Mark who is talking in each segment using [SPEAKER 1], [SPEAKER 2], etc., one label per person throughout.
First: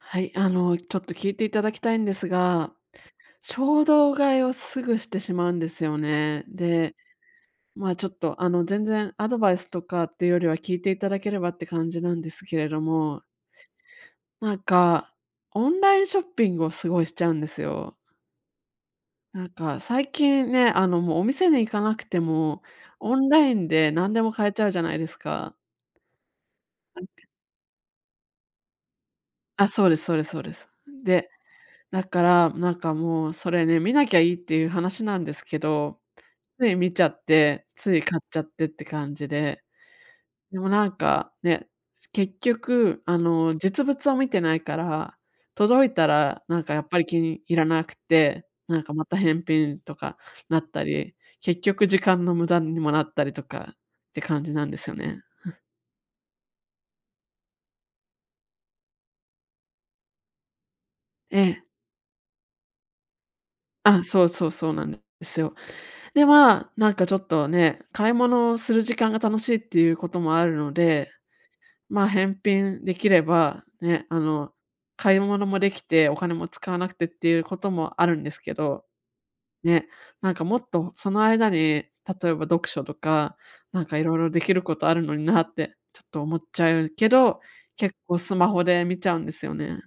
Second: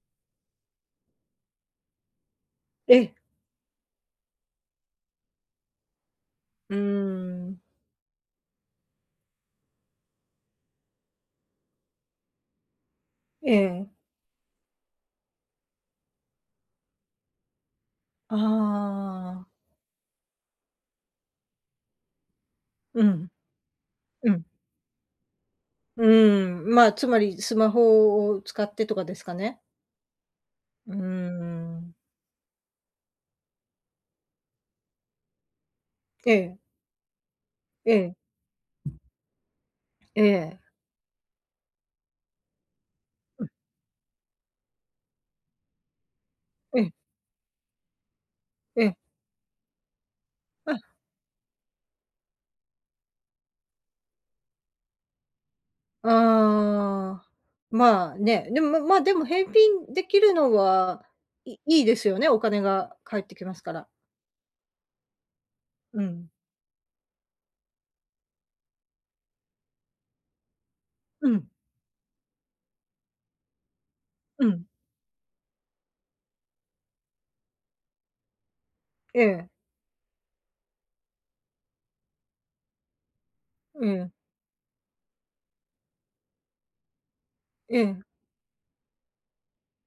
[SPEAKER 1] はい、あのちょっと聞いていただきたいんですが。
[SPEAKER 2] ええ。
[SPEAKER 1] 衝動買いをすぐしてしまうんですよね。
[SPEAKER 2] うー
[SPEAKER 1] で、
[SPEAKER 2] ん。
[SPEAKER 1] ま、ちょっとあの全然アドバイスとかっていうよりは聞いていただければって感じなんですけれども。
[SPEAKER 2] ええ。
[SPEAKER 1] なんか、オンラインショッピングをすごいしちゃうんですよ。
[SPEAKER 2] あ
[SPEAKER 1] な
[SPEAKER 2] あ。
[SPEAKER 1] んか最近ね、あのもうお店に行かなくても、
[SPEAKER 2] う
[SPEAKER 1] オン
[SPEAKER 2] ん。
[SPEAKER 1] ラインで何で
[SPEAKER 2] う
[SPEAKER 1] も
[SPEAKER 2] ん。
[SPEAKER 1] 買えちゃうじゃないですか。
[SPEAKER 2] うーん、ま、
[SPEAKER 1] な
[SPEAKER 2] つ
[SPEAKER 1] んか。
[SPEAKER 2] まりスマホを使ってとかですかね？
[SPEAKER 1] あ、そうですそうですそうです。
[SPEAKER 2] うー
[SPEAKER 1] で、
[SPEAKER 2] ん。
[SPEAKER 1] だから、なんか、もう、それね、見なきゃいいっていう話なんですけど、
[SPEAKER 2] ええ。
[SPEAKER 1] つい見ちゃって、つ
[SPEAKER 2] え
[SPEAKER 1] い
[SPEAKER 2] え。
[SPEAKER 1] 買っちゃってって感じで。
[SPEAKER 2] ええ。
[SPEAKER 1] でもなんか、ね、結局あ
[SPEAKER 2] うん。
[SPEAKER 1] の実物を見てないから、届いたらなんか
[SPEAKER 2] え
[SPEAKER 1] やっ
[SPEAKER 2] え。
[SPEAKER 1] ぱり気に入らなくて、なん
[SPEAKER 2] え
[SPEAKER 1] か
[SPEAKER 2] え。
[SPEAKER 1] また返品とかなっ
[SPEAKER 2] あ。
[SPEAKER 1] たり、結局時間の無駄にもなったりとかって感じなんですよね。ふ。
[SPEAKER 2] ああ、まあね。でも、まま、でも返品できるのは、い
[SPEAKER 1] ええ。
[SPEAKER 2] いいですよね、お金が返ってきますから。
[SPEAKER 1] あ、そうそう、そうなんですよ。
[SPEAKER 2] う
[SPEAKER 1] で、
[SPEAKER 2] ん。
[SPEAKER 1] まあ、なんかちょっとね、買い物をする時間が楽しいっていうこともあるので、
[SPEAKER 2] うん。
[SPEAKER 1] ま、返品できれば、ね、あ
[SPEAKER 2] う
[SPEAKER 1] の
[SPEAKER 2] ん。
[SPEAKER 1] 買い物もできて、お金も使わなくてっていうこともあるんですけど。
[SPEAKER 2] ええ。
[SPEAKER 1] ね、なんかもっとその間に例えば読書とか、なん
[SPEAKER 2] う
[SPEAKER 1] か
[SPEAKER 2] ん。
[SPEAKER 1] 色々できることあるのになってちょっと思っちゃうけど、
[SPEAKER 2] え
[SPEAKER 1] 結
[SPEAKER 2] え。
[SPEAKER 1] 構スマホで見ちゃうんですよね。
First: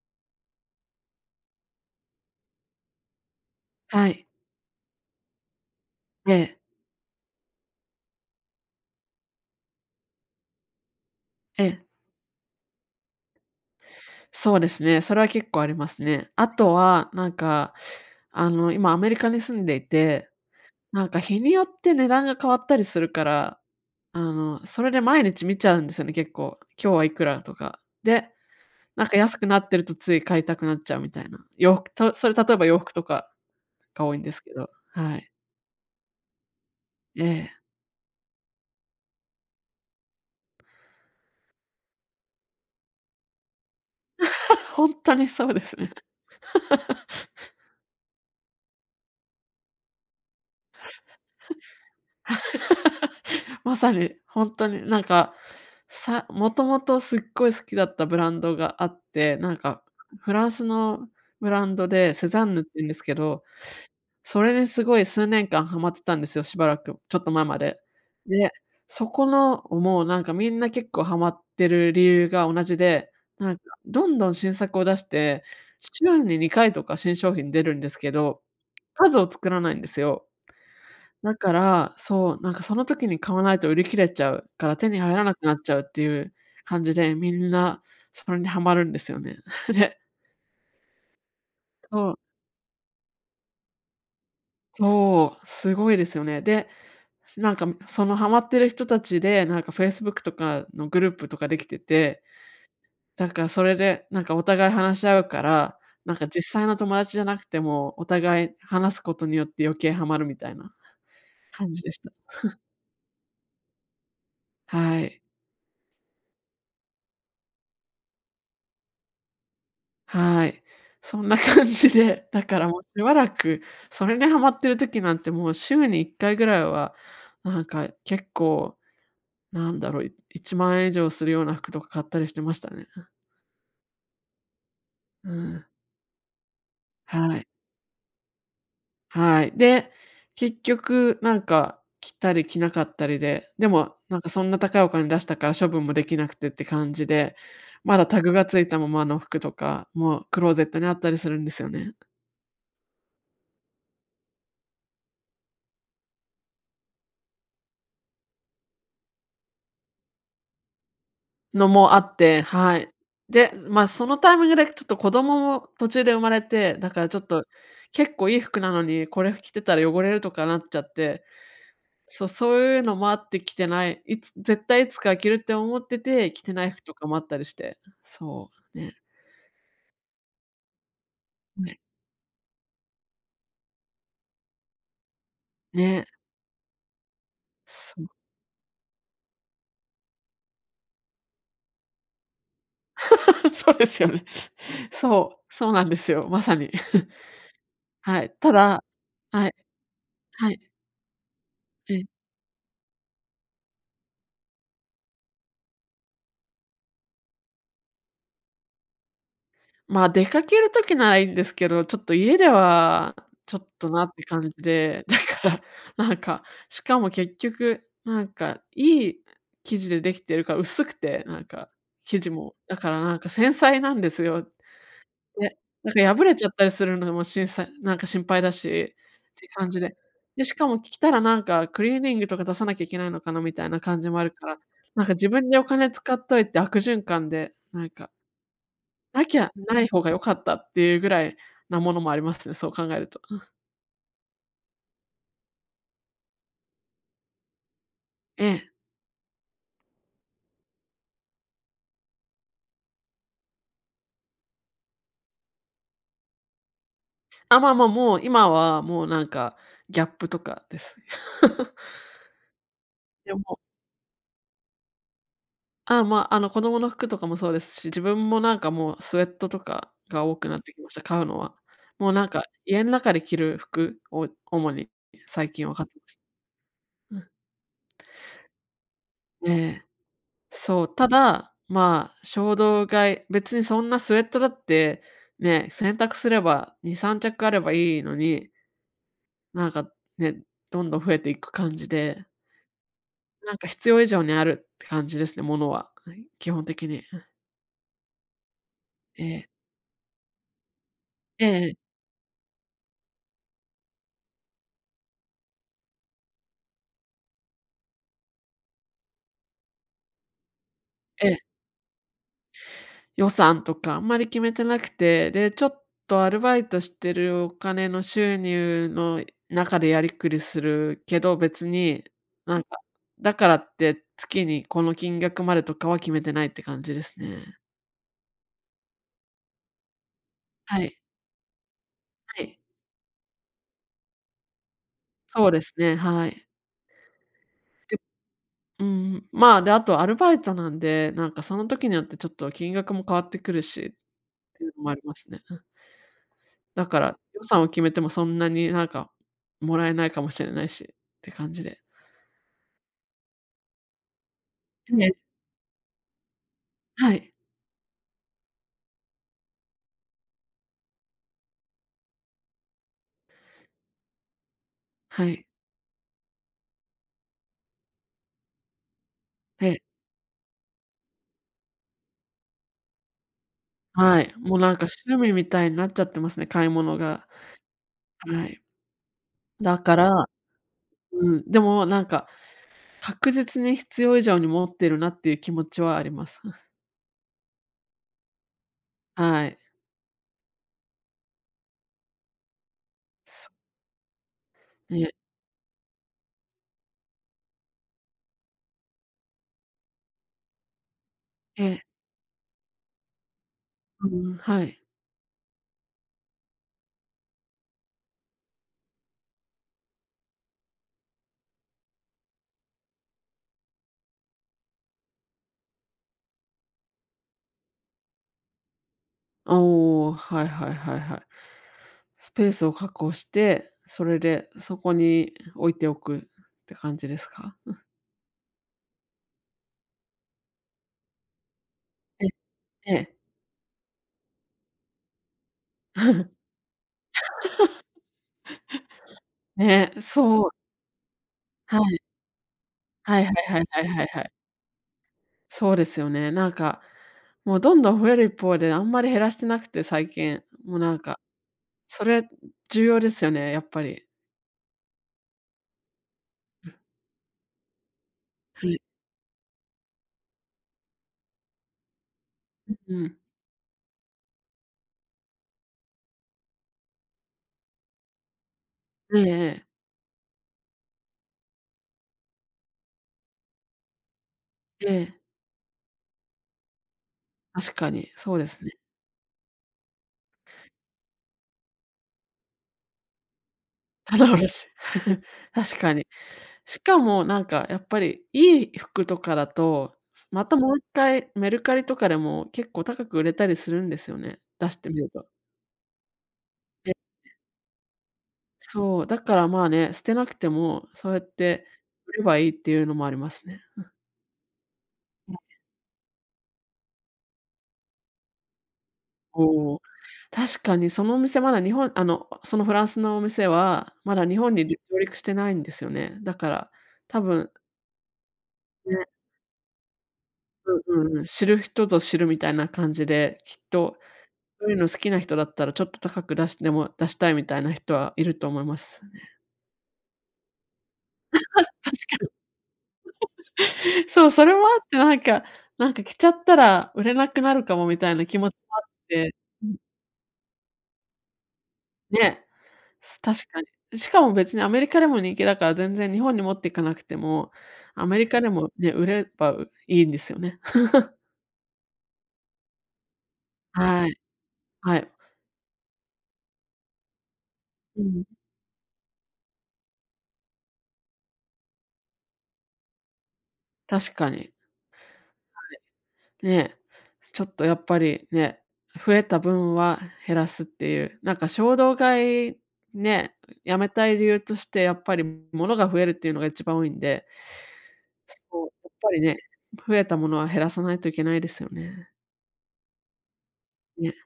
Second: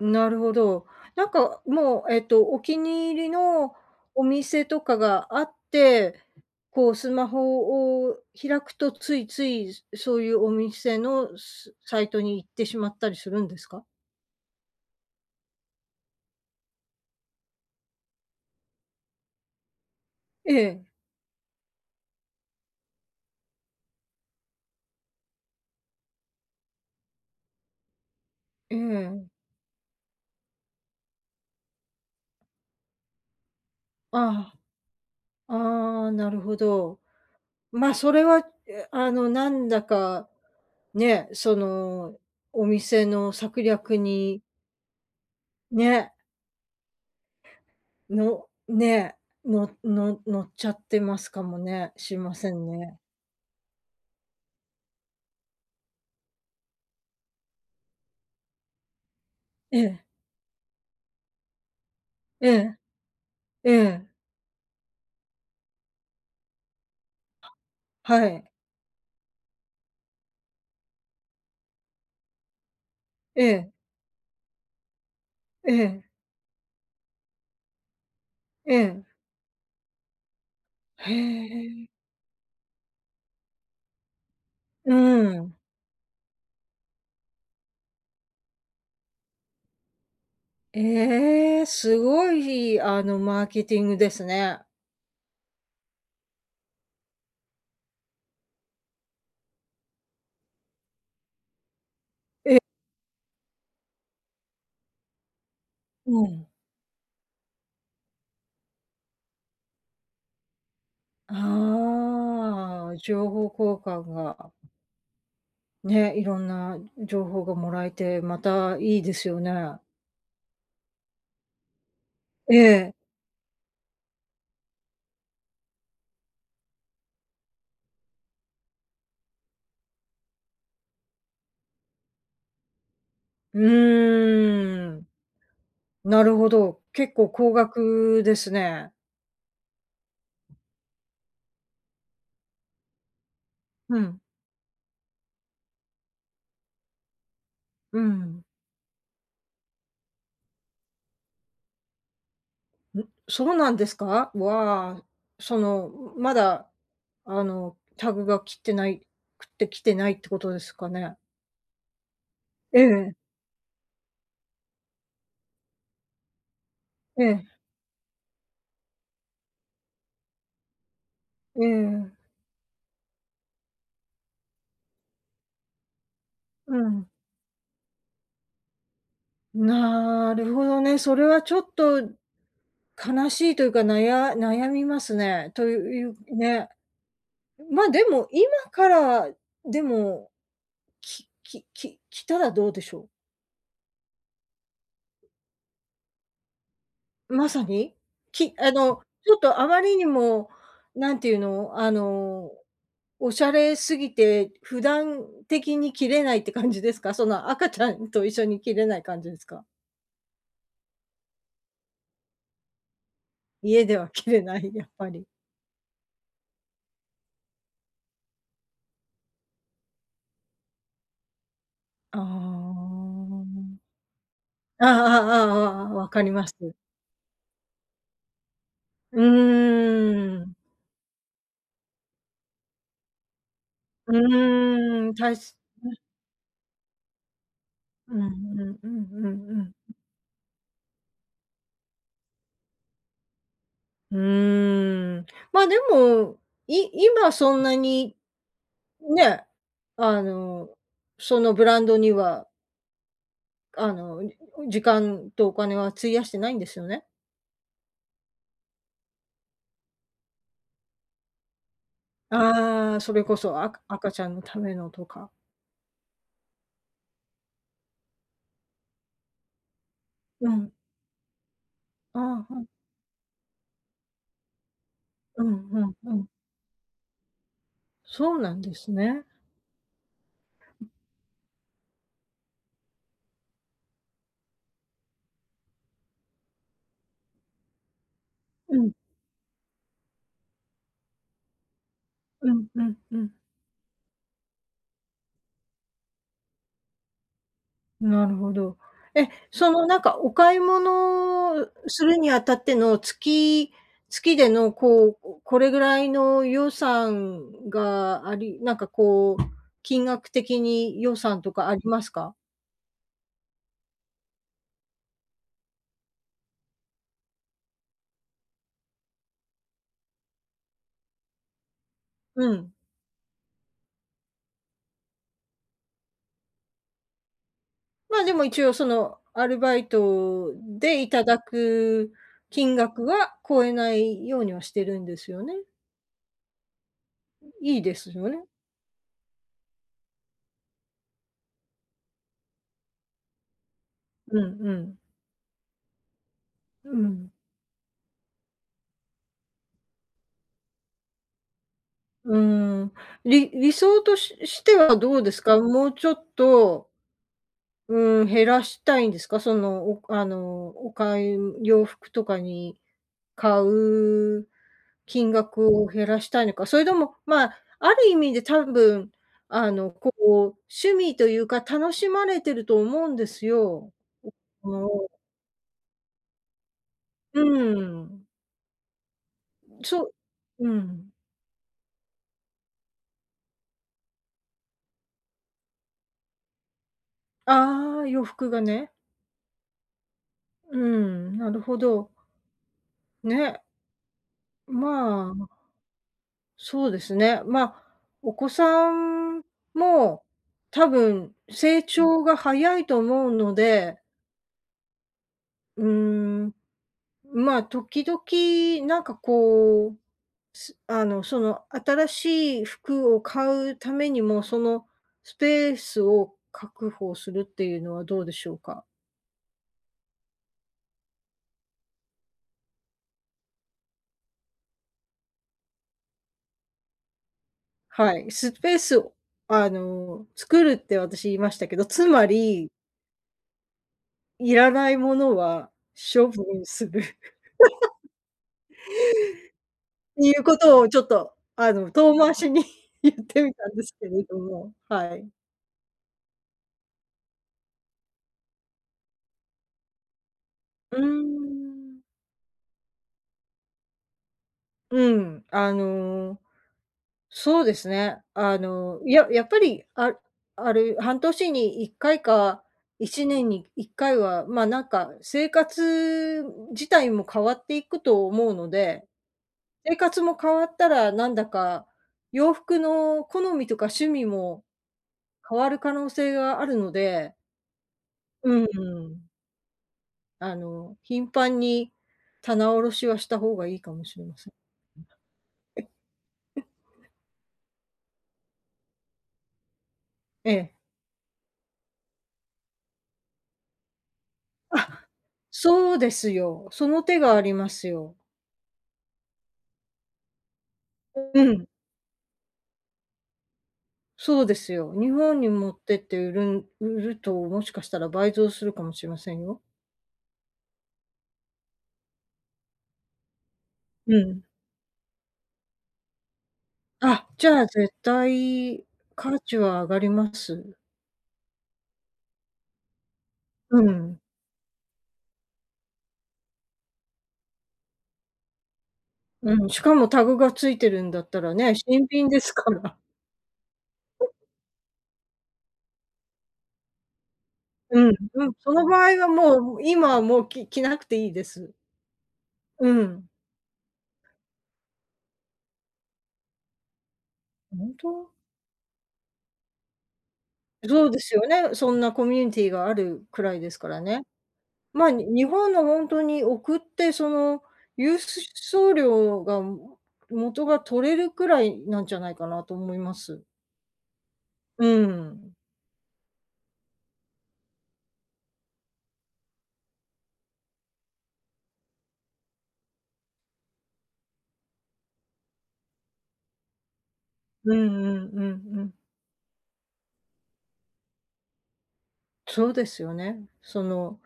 [SPEAKER 2] なるほど。なんか、もう、えっと、お気に入りの
[SPEAKER 1] は
[SPEAKER 2] お
[SPEAKER 1] い。
[SPEAKER 2] 店とかがあって、
[SPEAKER 1] ええ。
[SPEAKER 2] こうスマホを開くと、ついついそういうお店の
[SPEAKER 1] え
[SPEAKER 2] さ
[SPEAKER 1] え。
[SPEAKER 2] サイトに行ってしまったりするんですか？
[SPEAKER 1] そうですね、それは結構ありますね。あとは、なんか、あの、今アメリカに住んでいて、
[SPEAKER 2] ええ。
[SPEAKER 1] なんか、日によって値段が変わったりするから、あの、それで毎日見ちゃうんですよね、結構。今日はいくらとか。で、
[SPEAKER 2] え
[SPEAKER 1] なんか、
[SPEAKER 2] ん。
[SPEAKER 1] 安くなってるとつい買いたくなっちゃうみたいな。洋服とそれ例えば洋服とか、が多いんですけ
[SPEAKER 2] あ
[SPEAKER 1] ど、はい。
[SPEAKER 2] あ。ああ、なるほど。
[SPEAKER 1] ええ。
[SPEAKER 2] ま、それはいやあの、なんだか、ね、そのお店の策略に
[SPEAKER 1] 本当にそうですね。
[SPEAKER 2] ね。の、ね、のの乗っちゃってますかもね、しませんね。
[SPEAKER 1] まさに。ほんとになんか、さもともとすっごい好きだったブランドがあって、なん
[SPEAKER 2] え
[SPEAKER 1] か
[SPEAKER 2] え。
[SPEAKER 1] フランスのブランドでセザ
[SPEAKER 2] え
[SPEAKER 1] ンヌって
[SPEAKER 2] え。
[SPEAKER 1] いうんですけど、
[SPEAKER 2] ええ。
[SPEAKER 1] それですごい数年間はまってたんですよ、しばらく、ちょっと前まで。
[SPEAKER 2] はい。
[SPEAKER 1] で、そこの、もうなんかみんな結構ハマってる理由が同じで、
[SPEAKER 2] え
[SPEAKER 1] なんか
[SPEAKER 2] え。
[SPEAKER 1] どんどん新作を出して
[SPEAKER 2] ええ。
[SPEAKER 1] 週に2回とか新商品出るんですけど、
[SPEAKER 2] ええ。
[SPEAKER 1] 数を作らないんですよ。
[SPEAKER 2] へ
[SPEAKER 1] だか
[SPEAKER 2] え。
[SPEAKER 1] ら、そう、なんかその時に買わないと売り切れちゃうから手
[SPEAKER 2] う
[SPEAKER 1] に入らな
[SPEAKER 2] ー
[SPEAKER 1] くな
[SPEAKER 2] ん。
[SPEAKER 1] っちゃうっていう感じで、みんなそれにハマるんですよね。で。
[SPEAKER 2] ええ、
[SPEAKER 1] う
[SPEAKER 2] す
[SPEAKER 1] ん。
[SPEAKER 2] ごい、あのマーケティングですね。
[SPEAKER 1] そう、すごいですよね。で、なんかそのハマってる人たちで、なんかフェイスブックとかのグループとかできてて、
[SPEAKER 2] え。
[SPEAKER 1] だからそれで、なんかお互い話し合うから、なん
[SPEAKER 2] う
[SPEAKER 1] か実
[SPEAKER 2] ん。
[SPEAKER 1] 際の友達じゃなくても、お互い話すことによって余計ハマるみたいな、感じでした。
[SPEAKER 2] ああ、情報交換が。
[SPEAKER 1] はい。
[SPEAKER 2] ね。色んな情報がもらえて、また、いいですよね。
[SPEAKER 1] はい、そんな感じで。だ
[SPEAKER 2] え
[SPEAKER 1] からもう、し
[SPEAKER 2] え。
[SPEAKER 1] ばらく、それにハマってる時なんて、もう週に1回ぐらいは、なんか結構、なんだろう、1万円以上するような服とか、買ったりしてましたね。
[SPEAKER 2] うーん。
[SPEAKER 1] うん。
[SPEAKER 2] なるほど。結構、
[SPEAKER 1] はい。
[SPEAKER 2] 高額ですね。
[SPEAKER 1] はい。で、結局なんか、着たり着なかったりで、でも
[SPEAKER 2] う
[SPEAKER 1] な
[SPEAKER 2] ん。
[SPEAKER 1] んか、そんな高いお金出したから、処分もできなくてって感じで。ま
[SPEAKER 2] う
[SPEAKER 1] だ、タグ
[SPEAKER 2] ん。
[SPEAKER 1] が付いたままの服とかも、クローゼットにあったりするんですよね。
[SPEAKER 2] ん、そうなんですか？わあ。その、まだ、あの。タグが切ってないくって、着てないってことですかね。
[SPEAKER 1] のもあって。
[SPEAKER 2] え
[SPEAKER 1] はい。
[SPEAKER 2] え。
[SPEAKER 1] で、ま、そのタイミングでちょっと、子供も途中で生まれて。だからちょ
[SPEAKER 2] え
[SPEAKER 1] っと、
[SPEAKER 2] え。
[SPEAKER 1] 結構いい服なのに、これ着てたら汚れるとかなっちゃって。
[SPEAKER 2] ええ。
[SPEAKER 1] そう、そういうのもあって、着てない。いつ絶対いつか着るって思ってて、着てない
[SPEAKER 2] う
[SPEAKER 1] 服と
[SPEAKER 2] ん。
[SPEAKER 1] かもあったりして。そう、ね。
[SPEAKER 2] なるほどね。それはちょっ
[SPEAKER 1] ね。
[SPEAKER 2] と、悲しいというか。なや悩みますね。というい
[SPEAKER 1] ね。
[SPEAKER 2] うね。まあ
[SPEAKER 1] う
[SPEAKER 2] で
[SPEAKER 1] ん。
[SPEAKER 2] も、今からでも、ききき着たらどうでしょう？
[SPEAKER 1] そうですよね。そう、そうなんですよ。まさに。
[SPEAKER 2] まさ に、
[SPEAKER 1] はい、た
[SPEAKER 2] き、あ
[SPEAKER 1] だ
[SPEAKER 2] の、ちょっ
[SPEAKER 1] はい。
[SPEAKER 2] と、あまりにも、
[SPEAKER 1] はい。
[SPEAKER 2] なんて言うの。あ
[SPEAKER 1] ええ。
[SPEAKER 2] の、おしゃれすぎて、普段的に着れないって感じですか？その、赤ちゃんと一緒に、着れない感じですか？
[SPEAKER 1] まあ、出かける時なら、いいんですけど。ちょっと家では、ちょっ
[SPEAKER 2] 家
[SPEAKER 1] と
[SPEAKER 2] で
[SPEAKER 1] な
[SPEAKER 2] は
[SPEAKER 1] って
[SPEAKER 2] 着れ
[SPEAKER 1] 感じ
[SPEAKER 2] ない。やっ
[SPEAKER 1] で。
[SPEAKER 2] ぱ
[SPEAKER 1] だ
[SPEAKER 2] り。
[SPEAKER 1] からなんか、しかも結局なんか、いい生地でできてるから、薄くて。なんか、
[SPEAKER 2] あ
[SPEAKER 1] 生地も。だからなんか、繊
[SPEAKER 2] あ。
[SPEAKER 1] 細なんですよ。
[SPEAKER 2] あああああ
[SPEAKER 1] ね、
[SPEAKER 2] ああああ
[SPEAKER 1] なん
[SPEAKER 2] あ。分
[SPEAKER 1] か、
[SPEAKER 2] か
[SPEAKER 1] 破
[SPEAKER 2] り
[SPEAKER 1] れち
[SPEAKER 2] ま
[SPEAKER 1] ゃったり
[SPEAKER 2] す。
[SPEAKER 1] するのも、しんさなんか、心配だし
[SPEAKER 2] う
[SPEAKER 1] って感じで。
[SPEAKER 2] ー
[SPEAKER 1] で、し
[SPEAKER 2] ん。
[SPEAKER 1] かも、着たらなんか、クリーニングとか出さなきゃいけないのかな、みたいな感じ
[SPEAKER 2] う
[SPEAKER 1] もあるから。なん
[SPEAKER 2] ー
[SPEAKER 1] か、
[SPEAKER 2] ん、
[SPEAKER 1] 自
[SPEAKER 2] た
[SPEAKER 1] 分
[SPEAKER 2] し。
[SPEAKER 1] にお金
[SPEAKER 2] [unintelligible]
[SPEAKER 1] 使っといて、悪循環で。なんか。
[SPEAKER 2] うんうんうん
[SPEAKER 1] な
[SPEAKER 2] う
[SPEAKER 1] き
[SPEAKER 2] ん
[SPEAKER 1] ゃ
[SPEAKER 2] うん。
[SPEAKER 1] ない方が良かった、っていうぐらいなものもありますね。そう考えると。
[SPEAKER 2] うーん、ま、でもい今そんなに
[SPEAKER 1] ええ。
[SPEAKER 2] ね、あの、そのブランドにはあの、時間とお金は費やしてないんですよね？
[SPEAKER 1] あ、まま、もう今はもうなんか、ギャップとかです。
[SPEAKER 2] ああ、それ
[SPEAKER 1] いや、
[SPEAKER 2] こ
[SPEAKER 1] もう
[SPEAKER 2] そ赤赤ちゃんのためのとか。
[SPEAKER 1] あ、ま、あの子供の服とかもそうですし、自分もなんかもう、スウェットとかが多
[SPEAKER 2] う
[SPEAKER 1] くなっ
[SPEAKER 2] ん。
[SPEAKER 1] てきました、買うのは。もうなんか、
[SPEAKER 2] あ、うん。
[SPEAKER 1] 家ん中で着る服を主に
[SPEAKER 2] うん
[SPEAKER 1] 最近は
[SPEAKER 2] う
[SPEAKER 1] 買っ
[SPEAKER 2] ん
[SPEAKER 1] てま
[SPEAKER 2] う
[SPEAKER 1] す。
[SPEAKER 2] ん。
[SPEAKER 1] うん。
[SPEAKER 2] そうなんですね。
[SPEAKER 1] ええ。そう、ただ、まあ、衝動買い別にそんなスウェットだってね、洗濯すれば2、3着あればいいのに
[SPEAKER 2] うん。
[SPEAKER 1] なんかね、どんどん増えていく感じで
[SPEAKER 2] うんうんうん。
[SPEAKER 1] なんか必要以上にあるって感じですね、物はうん、基本的に、うん。
[SPEAKER 2] なるほど。
[SPEAKER 1] え
[SPEAKER 2] え、
[SPEAKER 1] え。
[SPEAKER 2] そのなんかお買い
[SPEAKER 1] ええ
[SPEAKER 2] 物
[SPEAKER 1] ええ。
[SPEAKER 2] するにあたっての月月でのこう、これぐらいの予算がありなんかこう金額的に予
[SPEAKER 1] ええ。
[SPEAKER 2] 算とかありますか？
[SPEAKER 1] 予算とかあんまり決めてなくて、で、ちょっとアルバイトしてるお金の収入の中でやりくりするけど、別に
[SPEAKER 2] う
[SPEAKER 1] なん
[SPEAKER 2] ん。
[SPEAKER 1] か、だからって月にこの金額までとかは決めてないって感じですね。
[SPEAKER 2] ま、でも一応その、アルバイト
[SPEAKER 1] はい。
[SPEAKER 2] でいただく
[SPEAKER 1] はい。
[SPEAKER 2] 金額は超えないようにはしてるんですよ
[SPEAKER 1] そう
[SPEAKER 2] ね？
[SPEAKER 1] ですね、はい。
[SPEAKER 2] うん、いいで
[SPEAKER 1] で。
[SPEAKER 2] すよね。
[SPEAKER 1] うん、まあ、で、あとアルバイトなんで、なんかその時によってちょっと金額も変わってくるし、っ
[SPEAKER 2] うん
[SPEAKER 1] てい
[SPEAKER 2] う
[SPEAKER 1] うのもあ
[SPEAKER 2] ん。
[SPEAKER 1] りますね。うん。だ
[SPEAKER 2] う
[SPEAKER 1] から、
[SPEAKER 2] ん。
[SPEAKER 1] 予算を決めても、そんなになんかもらえないかもしれないしって感じで。
[SPEAKER 2] うーん。り理想とししては
[SPEAKER 1] ん
[SPEAKER 2] ど
[SPEAKER 1] ね。
[SPEAKER 2] うですか？もうちょっと
[SPEAKER 1] はい。
[SPEAKER 2] うん、減らしたいんですか？そのおあの、お買い洋服とかに買う
[SPEAKER 1] は
[SPEAKER 2] 金
[SPEAKER 1] い。
[SPEAKER 2] 額を減らしたいのか、それとも、まあ、ある意味で多分
[SPEAKER 1] え
[SPEAKER 2] あ
[SPEAKER 1] え。
[SPEAKER 2] の、こう、趣味というか楽しまれてると思うんですよ。
[SPEAKER 1] はい。もう
[SPEAKER 2] お、
[SPEAKER 1] なん
[SPEAKER 2] の
[SPEAKER 1] か
[SPEAKER 2] を。
[SPEAKER 1] 趣味みたいになっちゃってますね、買い物が。
[SPEAKER 2] うん。
[SPEAKER 1] はい。だか
[SPEAKER 2] そ
[SPEAKER 1] ら
[SPEAKER 2] うん。
[SPEAKER 1] うん、でもなんか確実に必要以上に持ってるなっていう気持ちはあります。
[SPEAKER 2] ああ、洋服がね。
[SPEAKER 1] はい。
[SPEAKER 2] うん、なるほど。ね。
[SPEAKER 1] ね。
[SPEAKER 2] まあ。そうですね。まあ、お子さんもう、多分
[SPEAKER 1] ええ。
[SPEAKER 2] 成長が早いと思うので。
[SPEAKER 1] うん、はい。
[SPEAKER 2] うーん、まあ、時々なんかこう、すあのその新しい服を買うためにも、そのスペースを確保するっていうのはどうでしょうか？
[SPEAKER 1] ああ、はいはいはいはい。スペースを確保して、それでそこに置いておくって感じですか？うん。
[SPEAKER 2] はい、スペースを、あの、作るって私言いましたけど、つま
[SPEAKER 1] ええ、
[SPEAKER 2] り
[SPEAKER 1] ええ。
[SPEAKER 2] いらないものは、処 分する。
[SPEAKER 1] ね、
[SPEAKER 2] ていう
[SPEAKER 1] そう。
[SPEAKER 2] ことをちょっとあ
[SPEAKER 1] は
[SPEAKER 2] の
[SPEAKER 1] い。
[SPEAKER 2] 遠回しに、言
[SPEAKER 1] は
[SPEAKER 2] っ
[SPEAKER 1] いはい
[SPEAKER 2] てみ
[SPEAKER 1] はい
[SPEAKER 2] たん
[SPEAKER 1] は
[SPEAKER 2] で
[SPEAKER 1] い
[SPEAKER 2] す
[SPEAKER 1] は
[SPEAKER 2] け
[SPEAKER 1] いは
[SPEAKER 2] れ
[SPEAKER 1] い。
[SPEAKER 2] ども、はい。
[SPEAKER 1] そうですよね、なんか、もうどんどん増える一方であんまり減らしてなくて、最近。もうな
[SPEAKER 2] う
[SPEAKER 1] ん
[SPEAKER 2] ー
[SPEAKER 1] か、
[SPEAKER 2] ん。
[SPEAKER 1] それ重要ですよね、やっぱり。
[SPEAKER 2] うん、あのそうですね。あ
[SPEAKER 1] はい。
[SPEAKER 2] の、いや、やっぱり、あある半年に1回か
[SPEAKER 1] うんう
[SPEAKER 2] い
[SPEAKER 1] ん。
[SPEAKER 2] ちねんに1回は、ま、なんか、生活自体も変わっていくと思うので、
[SPEAKER 1] ええええ。
[SPEAKER 2] 生活も変わったらなんだか、洋服の好みとか趣味も
[SPEAKER 1] ええ。
[SPEAKER 2] 変わる可能性があるので。
[SPEAKER 1] 確かにそうで
[SPEAKER 2] う
[SPEAKER 1] すね。
[SPEAKER 2] ん。あの、頻繁に棚下ろしはした方がいいかもしれ
[SPEAKER 1] 棚
[SPEAKER 2] ま
[SPEAKER 1] 卸
[SPEAKER 2] せん。
[SPEAKER 1] し、確かに。しかもなんかやっぱりいい服とかだと、ま
[SPEAKER 2] え
[SPEAKER 1] た
[SPEAKER 2] え。
[SPEAKER 1] もう1回メルカリとかでも結構高く売れたりするんですよね、出してみ
[SPEAKER 2] あ、
[SPEAKER 1] れば。
[SPEAKER 2] そうですよ、そ
[SPEAKER 1] で、
[SPEAKER 2] の手が
[SPEAKER 1] ね。
[SPEAKER 2] ありますよ。
[SPEAKER 1] そう、だから、まあ、ね、捨てなくてもそうやっ
[SPEAKER 2] うん。
[SPEAKER 1] て売ればいいっていうのもありますね、うん。
[SPEAKER 2] そうですよ、日本
[SPEAKER 1] [unintelligible]
[SPEAKER 2] に持ってって売るん売ると、もしかしたら倍増するかもしれませんよ。
[SPEAKER 1] おお。確かにそのお店まだ日本あのそのフランスのお店はま
[SPEAKER 2] う
[SPEAKER 1] だ日
[SPEAKER 2] ん。
[SPEAKER 1] 本にりゅ上陸してないんですよね。だから多
[SPEAKER 2] あ、じ
[SPEAKER 1] 分。
[SPEAKER 2] ゃあ、絶対、
[SPEAKER 1] ね。
[SPEAKER 2] 価値は上がります。
[SPEAKER 1] うんうんうん。知る人ぞ知るみたいな感じで、きっ
[SPEAKER 2] う
[SPEAKER 1] と
[SPEAKER 2] ん。
[SPEAKER 1] そういうの好きな人だったらちょっと高く出しても出したいみたいな人はいると思いますね。
[SPEAKER 2] うん、しかもタグが付いてるんだったら ね、
[SPEAKER 1] 確
[SPEAKER 2] 新品ですから。
[SPEAKER 1] かに。そう、それもあってなんかなんか着ちゃったら売れなくなるかもみ
[SPEAKER 2] う
[SPEAKER 1] た
[SPEAKER 2] ん
[SPEAKER 1] いな気
[SPEAKER 2] う
[SPEAKER 1] 持
[SPEAKER 2] ん、
[SPEAKER 1] ち
[SPEAKER 2] そ
[SPEAKER 1] もあっ
[SPEAKER 2] の場合は
[SPEAKER 1] て。う
[SPEAKER 2] も
[SPEAKER 1] ん。
[SPEAKER 2] う今はもうき着なくていいです。
[SPEAKER 1] ね、
[SPEAKER 2] う
[SPEAKER 1] す
[SPEAKER 2] ん。
[SPEAKER 1] 確かに。しかも別にアメリカでも人気だから全然日本に持っていかなくても、
[SPEAKER 2] 本
[SPEAKER 1] アメ
[SPEAKER 2] 当？
[SPEAKER 1] リカでもね、売ればいいんですよね。
[SPEAKER 2] そう ですよね、そんなコミュニティがあるくらいですから
[SPEAKER 1] はい。
[SPEAKER 2] ね。
[SPEAKER 1] は
[SPEAKER 2] ま
[SPEAKER 1] い。
[SPEAKER 2] あ、に日本の本当に送ってその
[SPEAKER 1] う
[SPEAKER 2] 郵
[SPEAKER 1] ん。
[SPEAKER 2] 送料が元が取れるくらいなんじゃないかなと思います。
[SPEAKER 1] 確かに、はい、
[SPEAKER 2] うーん。
[SPEAKER 1] ね、ちょっとやっぱりね、増えた分は減らすっていう、なんか衝動買いね、やめたい理由としてやっぱりものが増えるっていうのが一番多いんで、
[SPEAKER 2] うんうんう
[SPEAKER 1] そう、
[SPEAKER 2] んう
[SPEAKER 1] やっ
[SPEAKER 2] ん。
[SPEAKER 1] ぱりね、増えたものは減らさないといけないですよね。
[SPEAKER 2] そうですよね。そ
[SPEAKER 1] ね。
[SPEAKER 2] の、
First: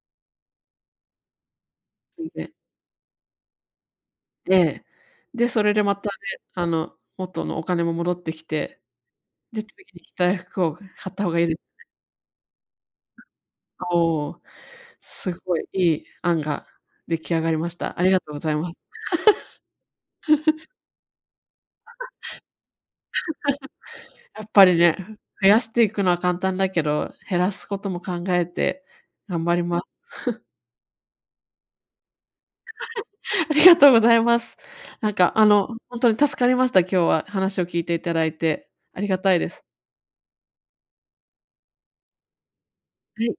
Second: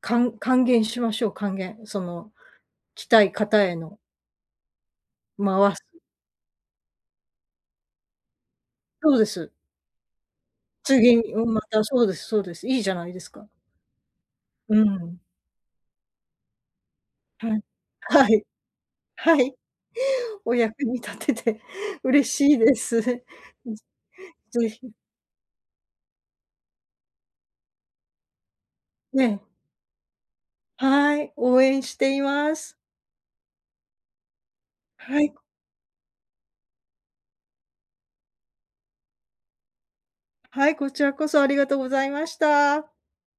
[SPEAKER 2] かん還元しましょう、還元、そ
[SPEAKER 1] うん、
[SPEAKER 2] の
[SPEAKER 1] ね。
[SPEAKER 2] 着たい方への。
[SPEAKER 1] ええ、で、それ
[SPEAKER 2] 回す。
[SPEAKER 1] でまたね、あの元のお金も戻ってきて、
[SPEAKER 2] そうです。
[SPEAKER 1] で、次に着たい服を買
[SPEAKER 2] 次、
[SPEAKER 1] った方がい
[SPEAKER 2] う
[SPEAKER 1] い
[SPEAKER 2] また、そうです、そうです、いいじゃないですか。
[SPEAKER 1] おお、
[SPEAKER 2] うん。
[SPEAKER 1] すごいいい案が出来上が
[SPEAKER 2] は
[SPEAKER 1] り
[SPEAKER 2] い、
[SPEAKER 1] ました。ありが
[SPEAKER 2] は
[SPEAKER 1] とうご
[SPEAKER 2] い。
[SPEAKER 1] ざいます。
[SPEAKER 2] はい。お 役に立てて嬉しいです。ぜ
[SPEAKER 1] やっぱり
[SPEAKER 2] ひ。
[SPEAKER 1] ね、増やしていくのは簡単だけど、減らすことも考えて
[SPEAKER 2] ね
[SPEAKER 1] 頑
[SPEAKER 2] え。
[SPEAKER 1] 張ります。
[SPEAKER 2] はい、応援しています。
[SPEAKER 1] ありがとうございます。なん
[SPEAKER 2] は
[SPEAKER 1] か、
[SPEAKER 2] い。
[SPEAKER 1] あの、本当に助かりました。今日は話を聞いていただいてありがたいです。
[SPEAKER 2] はい、こちらこそありがとうございました。
[SPEAKER 1] はい。